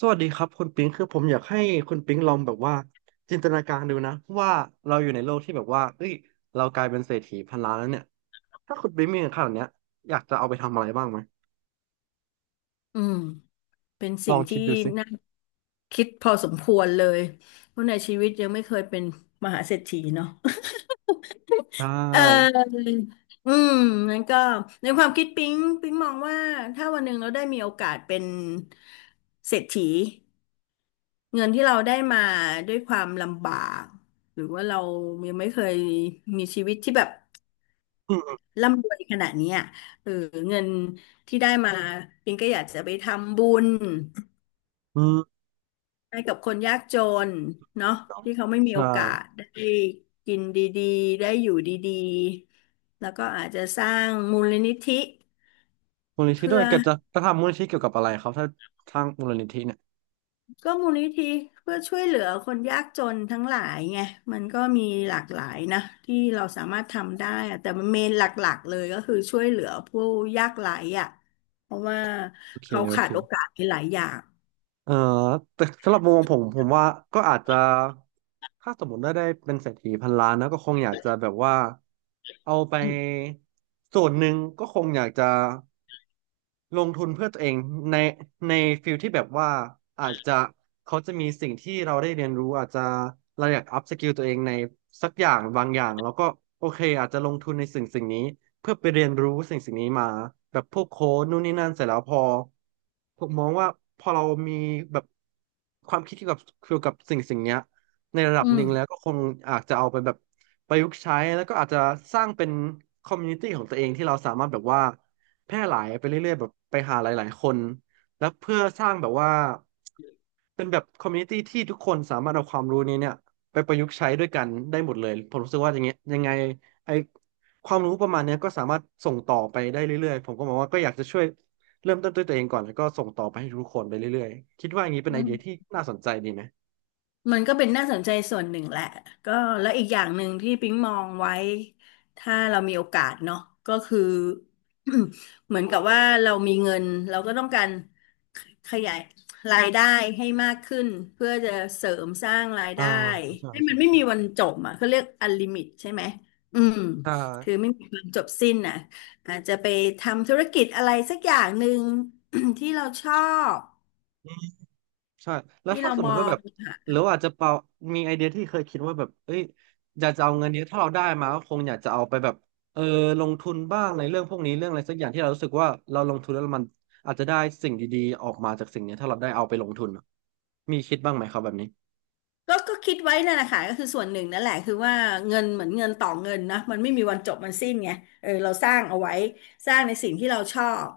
สวัสดีครับคุณปิงคือผมอยากให้คุณปิงลองแบบว่าจินตนาการดูนะว่าเราอยู่ในโลกที่แบบว่าเอ้ยเรากลายเป็นเศรษฐีพันล้านแล้วเนี่ยถ้าคุณปิงมีเงินขนาดเนี้ยอยากจะเอาไปทำอะไรบ้างไหมอืมเป็นลอสิ่งงคิที่ดดูสิน่าคิดพอสมควรเลยเพราะในชีวิตยังไม่เคยเป็นมหาเศรษฐีเนาะ ได เ้อออืมนั้นก็ในความคิดปิ๊งมองว่าถ้าวันหนึ่งเราได้มีโอกาสเป็นเศรษฐีเงินที่เราได้มาด้วยความลำบากหรือว่าเรายังไม่เคยมีชีวิตที่แบบอืมร่ำรวยขนาดเนี้ยเออเงินที่ได้มาปิ๊งก็อยากจะไปทำบุญ อืมให้กับคนยากจนเนาะที่เขาไม่มีใช่โอกาสได้กินดีๆได้อยู่ดีๆแล้วก็อาจจะสร้างมูลนิธิมูลนิธิเพื่ด้วอยแกจะทำมูลนิธิเกี่ยวกับอะไรครับถ้าทางมูลนิธิเนี่ยก็มูลนิธิเพื่อช่วยเหลือคนยากจนทั้งหลายไงมันก็มีหลากหลายนะที่เราสามารถทำได้อะแต่มันเมนหลักๆเลยก็คือช่วยเหลือผู้ยากไร้อ่ะเพราะว่าโอเคเขาโอขาเค ดโอกาสในหลายอย่างเออแต่สำหรับมุมมองผมผมว่าก็อาจจะถ้าสมมติได้เป็นเศรษฐีพันล้านนะก็คงอยากจะแบบว่าเอาไปอืส่วนหนึ่งก็คงอยากจะ ลงทุนเพื่อตัวเองในในฟิลที่แบบว่าอาจจะเขาจะมีสิ่งที่เราได้เรียนรู้อาจจะเราอยากอัพสกิลตัวเองในสักอย่างบางอย่างแล้วก็โอเคอาจจะลงทุนในสิ่งสิ่งนี้เพื่อไปเรียนรู้สิ่งสิ่งนี้มาแบบพวกโค้ดนู่นนี่นั่นเสร็จแล้วพอผมมองว่าพอเรามีแบบความคิดเกี่ยวกับสิ่งสิ่งเนี้ยในระดับมหนึ่งแล้วก็คงอาจจะเอาไปแบบประยุกต์ใช้แล้วก็อาจจะสร้างเป็นคอมมูนิตี้ของตัวเองที่เราสามารถแบบว่า แพร่หลายไปเรื่อยๆแบบไปหาหลายๆคนแล้วเพื่อสร้างแบบว่าเป็นแบบคอมมูนิตี้ที่ทุกคนสามารถเอาความรู้นี้เนี่ยไปประยุกต์ใช้ด้วยกันได้หมดเลยผมรู้สึกว่าอย่างเงี้ยยังไงไอความรู้ประมาณเนี้ยก็สามารถส่งต่อไปได้เรื่อยๆผมก็มองว่าก็อยากจะช่วยเริ่มต้นด้วยตัวเองก่อนแล้วก็ส่งต่อไปให้ทุกคนไปเรื่อยๆคิดว่าอย่างนี้เป็อืนไอม เดียที่น่าสนใจดีไหมมันก็เป็นน่าสนใจส่วนหนึ่งแหละก็แล้วอีกอย่างหนึ่งที่ปิ๊งมองไว้ถ้าเรามีโอกาสเนาะก็คือ เหมือนกับว่าเรามีเงินเราก็ต้องการขขยายรายได้ให้มากขึ้นเพื่อจะเสริมสร้างรายอ่าได้ใช่ให้มัใช่นไม่ใช่มีวันจบอ่ะเขาเรียกลิมิตใช่ไหมอืมใช่ คือไม่มีวันจบสิ้นอ่ะอาจจะไปทำธุรกิจอะไรสักอย่างหนึ่ง ที่เราชอบใช่แล้วที่ถ้าเราสมมมอติว่าง แบบหรือว่าอาจจะเปามีไอเดียที่เคยคิดว่าแบบเอ้ยอยากจะเอาเงินเนี้ยถ้าเราได้มาก็คงอยากจะเอาไปแบบเออลงทุนบ้างในเรื่องพวกนี้เรื่องอะไรสักอย่างที่เรารู้สึกว่าเราลงทุนแล้วมันอาจจะได้สิ่งดีๆออกมาจากสิ่งเนี้ยถ้าเราได้เอาไปลงทุนอะมีคิดบ้างไหมครับแบบนี้ก็ก็คิดไว้นั่นแหละค่ะก็คือส่วนหนึ่งนั่นแหละคือว่าเงินเหมือนเงินต่อเงินนะมันไม่มีวันจบมันสิ้นไงเออเราสร้างเอาไว้สร้างในสิ่งที่เราชอบ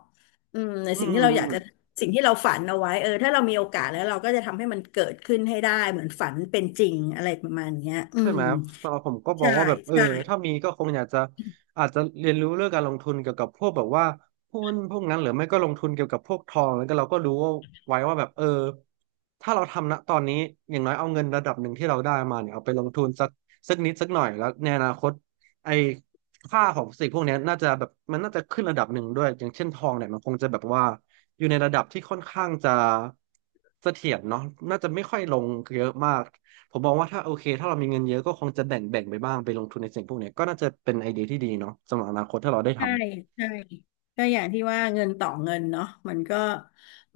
อืมในอืสิ่งที่เราอยากจะม สิ่งที่เราฝันเอาไว้เออถ้าเรามีโอกาสแล้วเราก็จะทำให้มันเกิดขึ้นให้ได้เหมือนฝันเป็นจริงอะไรประมาณเนี้ยอืใช่มไหมสำหรับผมก็มอใช่งว่าแบบเออใช่ ถ้ามีก็คงอยากจะอาจจะเรียนรู้เรื่องการลงทุนเกี่ยวกับพวกแบบว่าหุ้นพวกนั้นหรือไม่ก็ลงทุนเกี่ยวกับพวกทองแล้วก็เราก็รู้ว่าไว้ว่าแบบเออถ้าเราทำณตอนนี้อย่างน้อยเอาเงินระดับหนึ่งที่เราได้มาเนี่ยเอาไปลงทุนสักสักนิดสักหน่อยแล้วในอนาคตไอ้ค่าของสิ่งพวกเนี้ยน่าจะแบบมันน่าจะขึ้นระดับหนึ่งด้วยอย่างเช่นทองเนี่ยมันคงจะแบบว่าอยู่ในระดับที่ค่อนข้างจะเสถียรเนาะน่าจะไม่ค่อยลงเยอะมาก ผมมองว่าถ้าโอเคถ้าเรามีเงินเยอะก็คงจะแบ่งไปบ้างไปลงทุนในสิ่งพวกเนี้ยก็น่าจะเป็นไอเดียที่ดีเนาะสำหรับอนาคตถ้าเราได้ทำใช่ใช่ก็อย่างที่ว่าเงินต่อเงินเนาะมันก็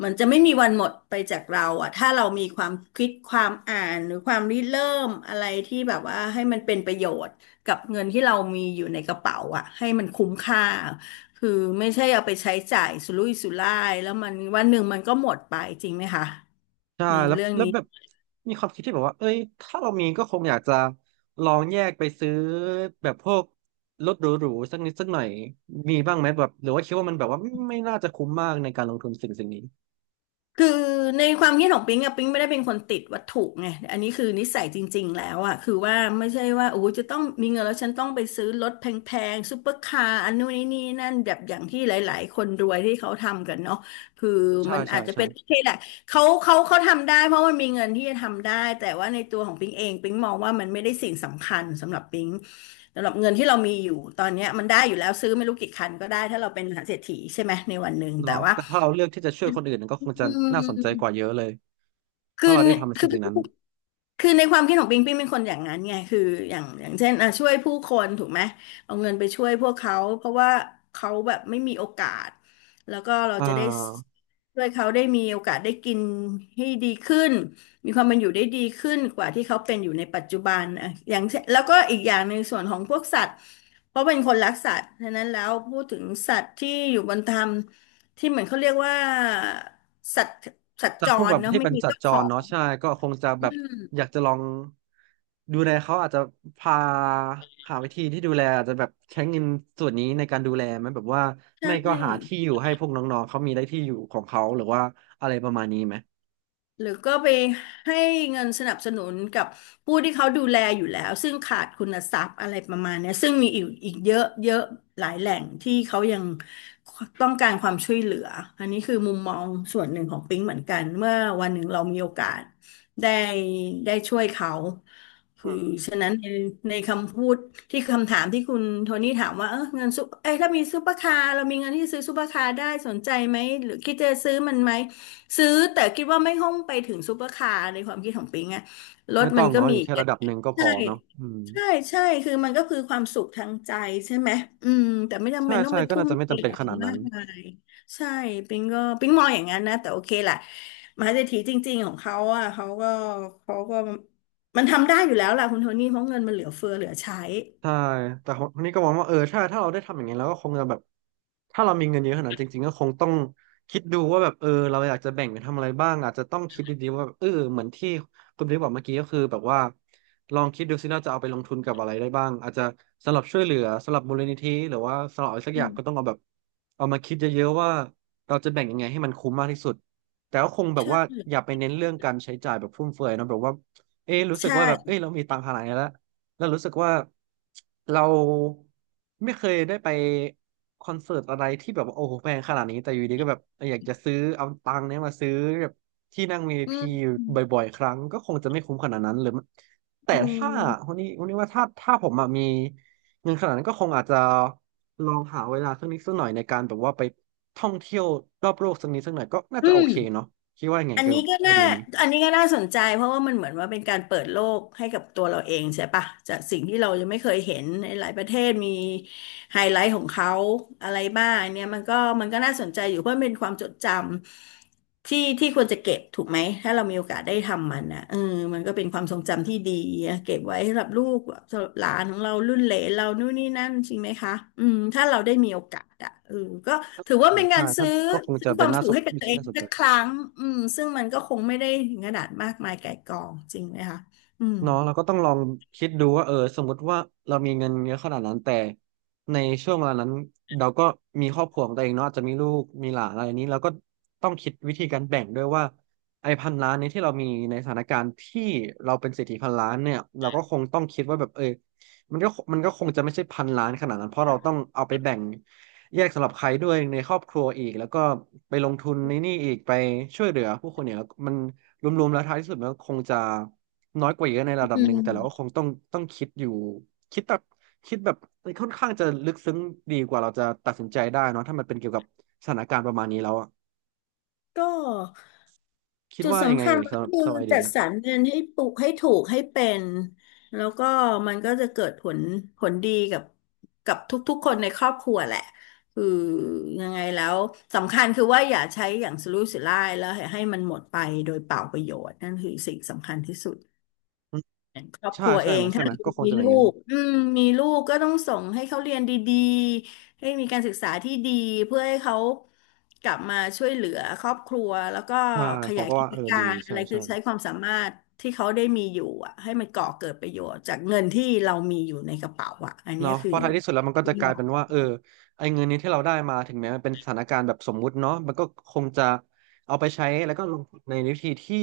มันจะไม่มีวันหมดไปจากเราอะถ้าเรามีความคิดความอ่านหรือความริเริ่มอะไรที่แบบว่าให้มันเป็นประโยชน์กับเงินที่เรามีอยู่ในกระเป๋าอะให้มันคุ้มค่าคือไม่ใช่เอาไปใช้จ่ายสุรุ่ยสุร่ายแล้วมันวันหนึ่งมันก็หมดไปจริงไหมคะใช่ในแล้วเรื่องแล้วนี้ แบบมีความคิดที่แบบว่าเอ้ยถ้าเรามีก็คงอยากจะลองแยกไปซื้อแบบพวกรถหรูๆสักนิดสักหน่อยมีบ้างไหมแบบหรือว่าคิดว่ามันแบบว่าไม่น่าจะคุ้มมากในการลงทุนสิ่งสิ่งนี้คือในความคิดของปิ๊งอะปิ๊งไม่ได้เป็นคนติดวัตถุไงอันนี้คือนิสัยจริงๆแล้วอะคือว่าไม่ใช่ว่าโอ้ยจะต้องมีเงินแล้วฉันต้องไปซื้อรถแพงๆซูเปอร์คาร์อันนู้นนี่นี่นั่นแบบอย่างที่หลายๆคนรวยที่เขาทำกันเนาะคือใช่มันใช่อาจจะใช่เป็นโอเคแหละเขาทำได้เพราะมันมีเงินที่จะทำได้แต่ว่าในตัวของปิ๊งเองปิ๊งมองว่ามันไม่ได้สิ่งสำคัญสำหรับปิ๊งสำหรับเงินที่เรามีอยู่ตอนเนี้ยมันได้อยู่แล้วซื้อไม่รู้กี่คันก็ได้ถ้าเราเป็นมหาเศรษฐีใช่ไหมในวันหนึ่งแต่เนาะว่าแต่ถ้าเราเลือกที่จะช่วยคนอื่นก็คอืงจะน่าสนใจกว่าเยม อะเลยคือถ้าเราได้ทำในคือสิ่งๆนั้นคือในความคิดของปิงปิงเป็นคนอย่างนั้นไงคืออย่างอย่างเช่นอ่ะช่วยผู้คนถูกไหมเอาเงินไปช่วยพวกเขาเพราะว่าเขาแบบไม่มีโอกาสแล้วก็เราอ่จะได้า ช่วยเขาได้มีโอกาสได้กินให้ดีขึ้นมีความเป็นอยู่ได้ดีขึ้นกว่าที่เขาเป็นอยู่ในปัจจุบันอ่ะอย่างเช่นแล้วก็อีกอย่างในงส่วนของพวกสัตว์เพราะเป็นคนรักสัตว์ฉะนั้นแล้วพูดถึงสัตว์ที่อยู่บนธรรมที่เหมือนเขาเรียกว่าสัตว์สัตว์แต่จพวกรแบบเนาะที่ไม่เป็นมีสัตเจ้าว์จขอรง เนาะใช่ก็คงจะแบอืบอยามกจะลองดูแลเขาอาจจะพาหาวิธีที่ดูแลอาจจะแบบใช้เงินส่วนนี้ในการดูแลไหมแบบว่าใชไม่ก็หา่ที่อยู่ให้พวกน้องๆเขามีได้ที่อยู่ของเขาหรือว่าอะไรประมาณนี้ไหมหรือก็ไปให้เงินสนับสนุนกับผู้ที่เขาดูแลอยู่แล้วซึ่งขาดคุณทรัพย์อะไรประมาณเนี้ยซึ่งมีอีกเยอะเยอะหลายแหล่งที่เขายังต้องการความช่วยเหลืออันนี้คือมุมมองส่วนหนึ่งของปิ๊งเหมือนกันเมื่อวันหนึ่งเรามีโอกาสได้ได้ช่วยเขาคือฉะนั้นในในคำพูดที่คำถามที่คุณโทนี่ถามว่าเออเงินซุปเอ้ยถ้ามีซุปเปอร์คาร์เรามีเงินที่จะซื้อซุปเปอร์คาร์ได้สนใจไหมหรือคิดจะซื้อมันไหม ซื้อแต่คิดว่าไม่ห้องไปถึงซูเปอร์คาร์ในความคิดของปิงอะรถไม่มัต้อนงก็เนาะมีอยู่อีกแค่ระดับหนึ่งก็พใช่อเนาะอืมใช่ใช่คือมันก็คือความสุขทางใจใช่ไหมอืมแต่ไม่จำใช่เป็นต้องใช่ไปก็ทุ่น่ามจะไม่เทจำเป็นอะขไรนาดมานั้น กมายใช่ปิงก็ปิงมองอย่างนั้นนะแต่โอเคแหละมหาเศรษฐีจริงๆของเขาอ่ะเขาก็มันทำได้อยู่แล้วล่ะคุณโทนี่เพราะเงินมันเหลือเฟือเหลือใช้ใช่แต่คนนี้ก็มองว่าเออใช่ถ้าเราได้ทำอย่างนี้เราก็คงจะแบบถ้าเรามีเงินเยอะขนาดนั้นจริงๆก็คงต้องคิดดูว่าแบบเออเราอยากจะแบ่งไปทำอะไรบ้างอาจจะต้องคิดดีๆว่าเออเหมือนที่คุณบิ๊กบอกเมื่อกี้ก็คือแบบว่าลองคิดดูซิเราจะเอาไปลงทุนกับอะไรได้บ้างอาจจะสำหรับช่วยเหลือสำหรับมูลนิธิหรือว่าสำหรับอะไรสักออืย่างมก็ต้องเอาแบบเอามาคิดเยอะๆว่าเราจะแบ่งยังไงให้มันคุ้มมากที่สุดแต่ก็คงแบบว่าใช่อย่าไปเน้นเรื่องการใช้จ่ายแบบฟุ่มเฟือยเนอะแบบว่าเอ๊ะรู้สึกใช่ว่าแบบเอ๊ะเรามีตังค์ขนาดนี้แล้ว แล้วรู้สึกว่าเราไม่เคยได้ไปคอนเสิร์ตอะไรที่แบบว่าโอ้โหแพงขนาดนี้แต่อยู่ดีก็แบบอยากจะซื้อเอาตังค์เนี้ยมาซื้อแบบที่นั่งวี i อื p มอยู่อืมบ่อยๆครั้งก็คงจะไม่คุ้มขนาดนั้นหรือมันแต่ถ้าวันนี้ว่าถ้าผมอะมีเงินขนาดนั้นก็คงอาจจะลองหาเวลาสักนิดสักหน่อยในการแบบว่าไปท่องเที่ยวรอบโลกสักนิดสักหน่อยก็น่าอืจะโอม เคเนาะคิดว่าไงอันเกี่ยวนี้กับก็ไอน่าเดียนี้อันนี้ก็น่าสนใจเพราะว่ามันเหมือนว่าเป็นการเปิดโลกให้กับตัวเราเองใช่ปะจากสิ่งที่เรายังไม่เคยเห็นในหลายประเทศมีไฮไลท์ของเขาอะไรบ้างเนี่ยมันก็น่าสนใจอยู่เพราะมันเป็นความจดจำที่ควรจะเก็บถูกไหมถ้าเรามีโอกาสได้ทำมันนะเออมันก็เป็นความทรงจำที่ดีอะเก็บไว้สำหรับลูกสำหรับหลานของเรารุ่นเหลนเรานู่นนี่นั่นจริงไหมคะอืมถ้าเราได้มีโอกาสอะ เออก็ถือว่าเป็นกาใช่รถ้าซื้อก็คงซื้จะอคเป็นวามน่าสุขสนให้กับตัวที่เองน่าสนใจ สักครั้งอืมซึ่งมันก็คงไม่ได้ถึงขนาดมากมายไก่กองจริงไหมคะอืมเนาะเราก็ต้องลองคิดดูว่าเออสมมุติว่าเรามีเงินเยอะขนาดนั้นแต่ในช่วงเวลานั้นเราก็มีครอบครัวของตัวเองเนาะอาจจะมีลูกมีหลานอะไรนี้เราก็ต้องคิดวิธีการแบ่งด้วยว่าไอ้พันล้านนี้ที่เรามีในสถานการณ์ที่เราเป็นเศรษฐีพันล้านเนี่ยเราก็คงต้องคิดว่าแบบเออมันก็คงจะไม่ใช่พันล้านขนาดนั้นเพราะเราต้องเอาไปแบ่งแยกสำหรับใครด้วยในครอบครัวอีกแล้วก็ไปลงทุนในนี่อีกไปช่วยเหลือผู้คนเนี่ยมันรวมๆแล้วท้ายที่สุดมันก็คงจะ น้อยกว่าเยอะในระดับอืหนึ่งแต่เราก็คมงต้องคิดอยู่คิดแบบคิดแบบค่อนข้างจะลึกซึ้งดีกว่าเราจะตัดสินใจได้เนอะถ้ามันเป็นเกี่ยวกับสถานการณ์ประมาณนี้แล้วอะก็คิดจุดว่ายังไงสำคัญเอ่ยก็สำหรับคือสำหรับไอเดีจัยดนะสรรเงินให้ปลูกให้ถูกให้เป็นแล้วก็มันก็จะเกิดผลดีกับทุกๆคนในครอบครัวแหละคือยังไงแล้วสำคัญคือว่าอย่าใช้อย่างสุรุ่ยสุร่ายแล้วให้มันหมดไปโดยเปล่าประโยชน์นั่นคือสิ่งสำคัญที่สุด อืมครอบคใช่รัวใช่เอไหมงใช่ถ้าไหมก็คงมีจะเป็นอลูย่างนั้นกอืมมีลูกก็ต้องส่งให้เขาเรียนดีๆให้มีการศึกษาที่ดีเพื่อให้เขากลับมาช่วยเหลือครอบครัวแล้วก็ใช่ขผมยายก็กิว่าจเออกาดีรอะใช่ไรคืใช่ อใช้ความสามารถที่เขาได้มีอยู่อะให้มันก่อเกิดประโยชน์จากเงินที่เรามีอยู่ในกระเป๋าอะอันเนี้เนาะยเพคือราะท้ายที่สุดแล้วมันก็คิจะดกลายว่าเป็นว่าเออไอ้เงินนี้ที่เราได้มาถึงแม้มันเป็นสถานการณ์แบบสมมุติเนาะมันก็คงจะเอาไปใช้แล้วก็ลงทุนในวิธีที่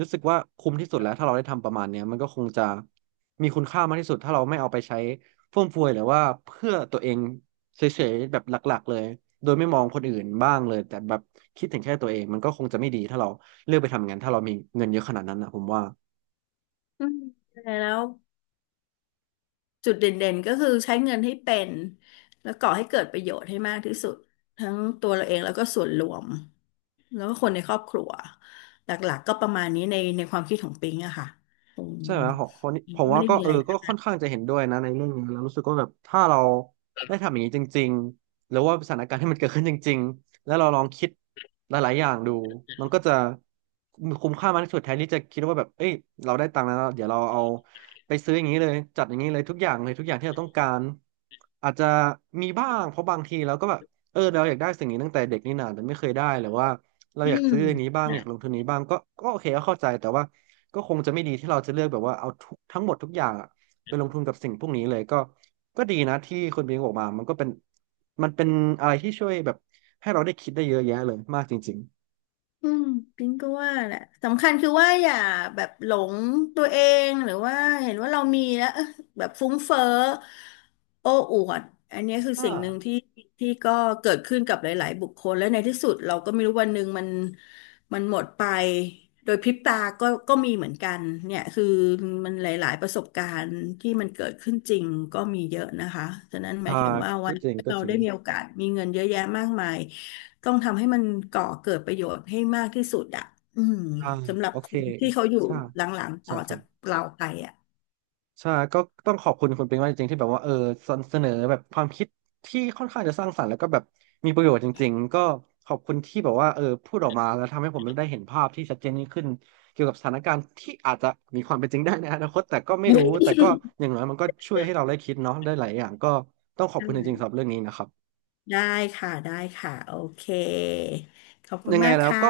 รู้สึกว่าคุ้มที่สุดแล้วถ้าเราได้ทำประมาณเนี้ยมันก็คงจะมีคุณค่ามากที่สุดถ้าเราไม่เอาไปใช้ฟุ่มเฟือยหรือว่าเพื่อตัวเองเฉยๆแบบหลักๆเลยโดยไม่มองคนอื่นบ้างเลยแต่แบบคิดถึงแค่ตัวเองมันก็คงจะไม่ดีถ้าเราเลือกไปทำงานถ้าเรามีเงินเยอะขนาดนั้นนะผมว่า อืมแล้ว จุดเด่นๆ ก็คือใช้เงินให้เป็นแล้วก่อให้เกิดประโยชน์ให้มากที่สุดทั้งตัวเราเองแล้วก็ส่วนรวมแล้วก็คนในครอบครัวหลักๆ ก็ประมาณนี้ในความคิดของปิงอะค่ะอืมใช่ไหมของคนนี้ปิผงมก็ไม่ว่าได้ก็มีเออะอไรก็ค่อนข้างจะเห็นด้วยนะในเรื่องนี้แล้วรู้สึกว่าแบบถ้าเราได้ทำอย่างนี้จริงๆหรือว่าสถานการณ์ที่มันเกิดขึ้นจริงๆแล้วเราลองคิดหลายๆอย่างดูมันก็จะคุ้มค่ามากที่สุดแทนที่จะคิดว่าแบบเอ้ยเราได้ตังค์แล้วเดี๋ยวเราเอาไปซื้ออย่างนี้เลยจัดอย่างนี้เลยทุกอย่างเลยทุกอย่างที่เราต้องการอาจจะมีบ้างเพราะบางทีเราก็แบบเออเราอยากได้สิ่งนี้ตั้งแต่เด็กนี่นาแต่ไม่เคยได้หรือว่าเราอือยากม ซื้ออันนี้บ้างอยากลงทุนนี้บ้างก็ก็โอเคก็เข้าใจแต่ว่า ก็คงจะไม่ดีที่เราจะเลือกแบบว่าเอาทุกทั้งหมดทุกอย่างอะไปลงทุนกับสิ่งพวกนี้เลยก็ก็ดีนะที่คุณบิงบอกมามันเป็นอะไรที่ช่วยแบบให้เราได้คิดได้เยอะแยะเลยมากจริงอืมปิงก็ว่าแหละสำคัญคือว่าอย่าแบบหลงตัวเองหรือว่าเห็นว่าเรามีแล้วเอ๊ะแบบฟุ้งเฟ้อโอ้อวดอันเนี้ยคือๆสิ่งหนึ่งที่ก็เกิดขึ้นกับหลายๆ บุคคลและในที่สุดเราก็ไม่รู้วันหนึ่งมันหมดไปโดยพริบตาก็ก็มีเหมือนกันเนี่ยคือมันหลายๆประสบการณ์ที่มันเกิดขึ้นจริงก็มีเยอะนะคะฉะนั้นหมาอ่ายถึงว่าวัก็นจริงก็เราจริได้งมีโอกาสมีเงินเยอะแยะมากมาย ต้องทำให้มันก่อเกิดประโยชน์ให้มากที่สุดอ่ะอืมอ่าสำหรับโอคเคนที่เขาอยู่ใช่หลังๆต่ใช่อใช่ จากเราไปอ่ะใช่ก็ต้องขอบคุณคุณเปิงมากจริงๆที่แบบว่าเออเสนอแบบความคิดที่ค่อนข้างจะสร้างสรรค์แล้วก็แบบมีประโยชน์จริงๆก็ขอบคุณที่แบบว่าเออพูดออกมาแล้วทำให้ผมได้เห็นภาพที่ชัดเจนยิ่งขึ้นเกี่ยวกับสถานการณ์ที่อาจจะมีความเป็นจริงได้ในอนาคตแต่ก็ไม่รู้แต่ก็อย่างน้อยมันก็ช่วยให้เราได้คิดเนาะได้หลายอย่างก็ต้องขอบคุณจริงๆสำหรับเรื่องนี้นะครับได้ได้ค่ะได้ค่ะโอเคขอบคุยัณงไงมากแล้วค่ะก็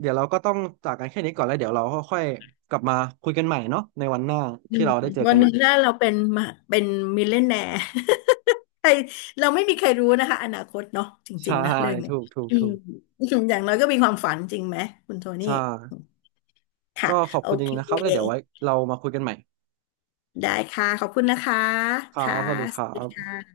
เดี๋ยวเราก็ต้องจากกันแค่นี้ก่อนแล้วเดี๋ยวเราค่อยๆกลับมาคุยกันใหม่เนาะในวันหน้าอืที่มเราได้เจอวักันนหอีนี้กถ้าเราเป็นมาเป็นมิลเลนแนร์ ใครเราไม่มีใครรู้นะคะอนาคตเนาะจริใช่งๆนะเรื่องเนี้ย ถูก อย่างน้อยก็มีความฝันจริงไหมคุณโทนี่ใช่ ค่ะก็ขอบโอคุณจเคริงๆนะครับแล้วเดี๋ยวไว้เรามาคุยกันใหม่ได้ค่ะขอบคุณนะคะครัค่ะบสวัสดีคสรัวัสดีค่บะ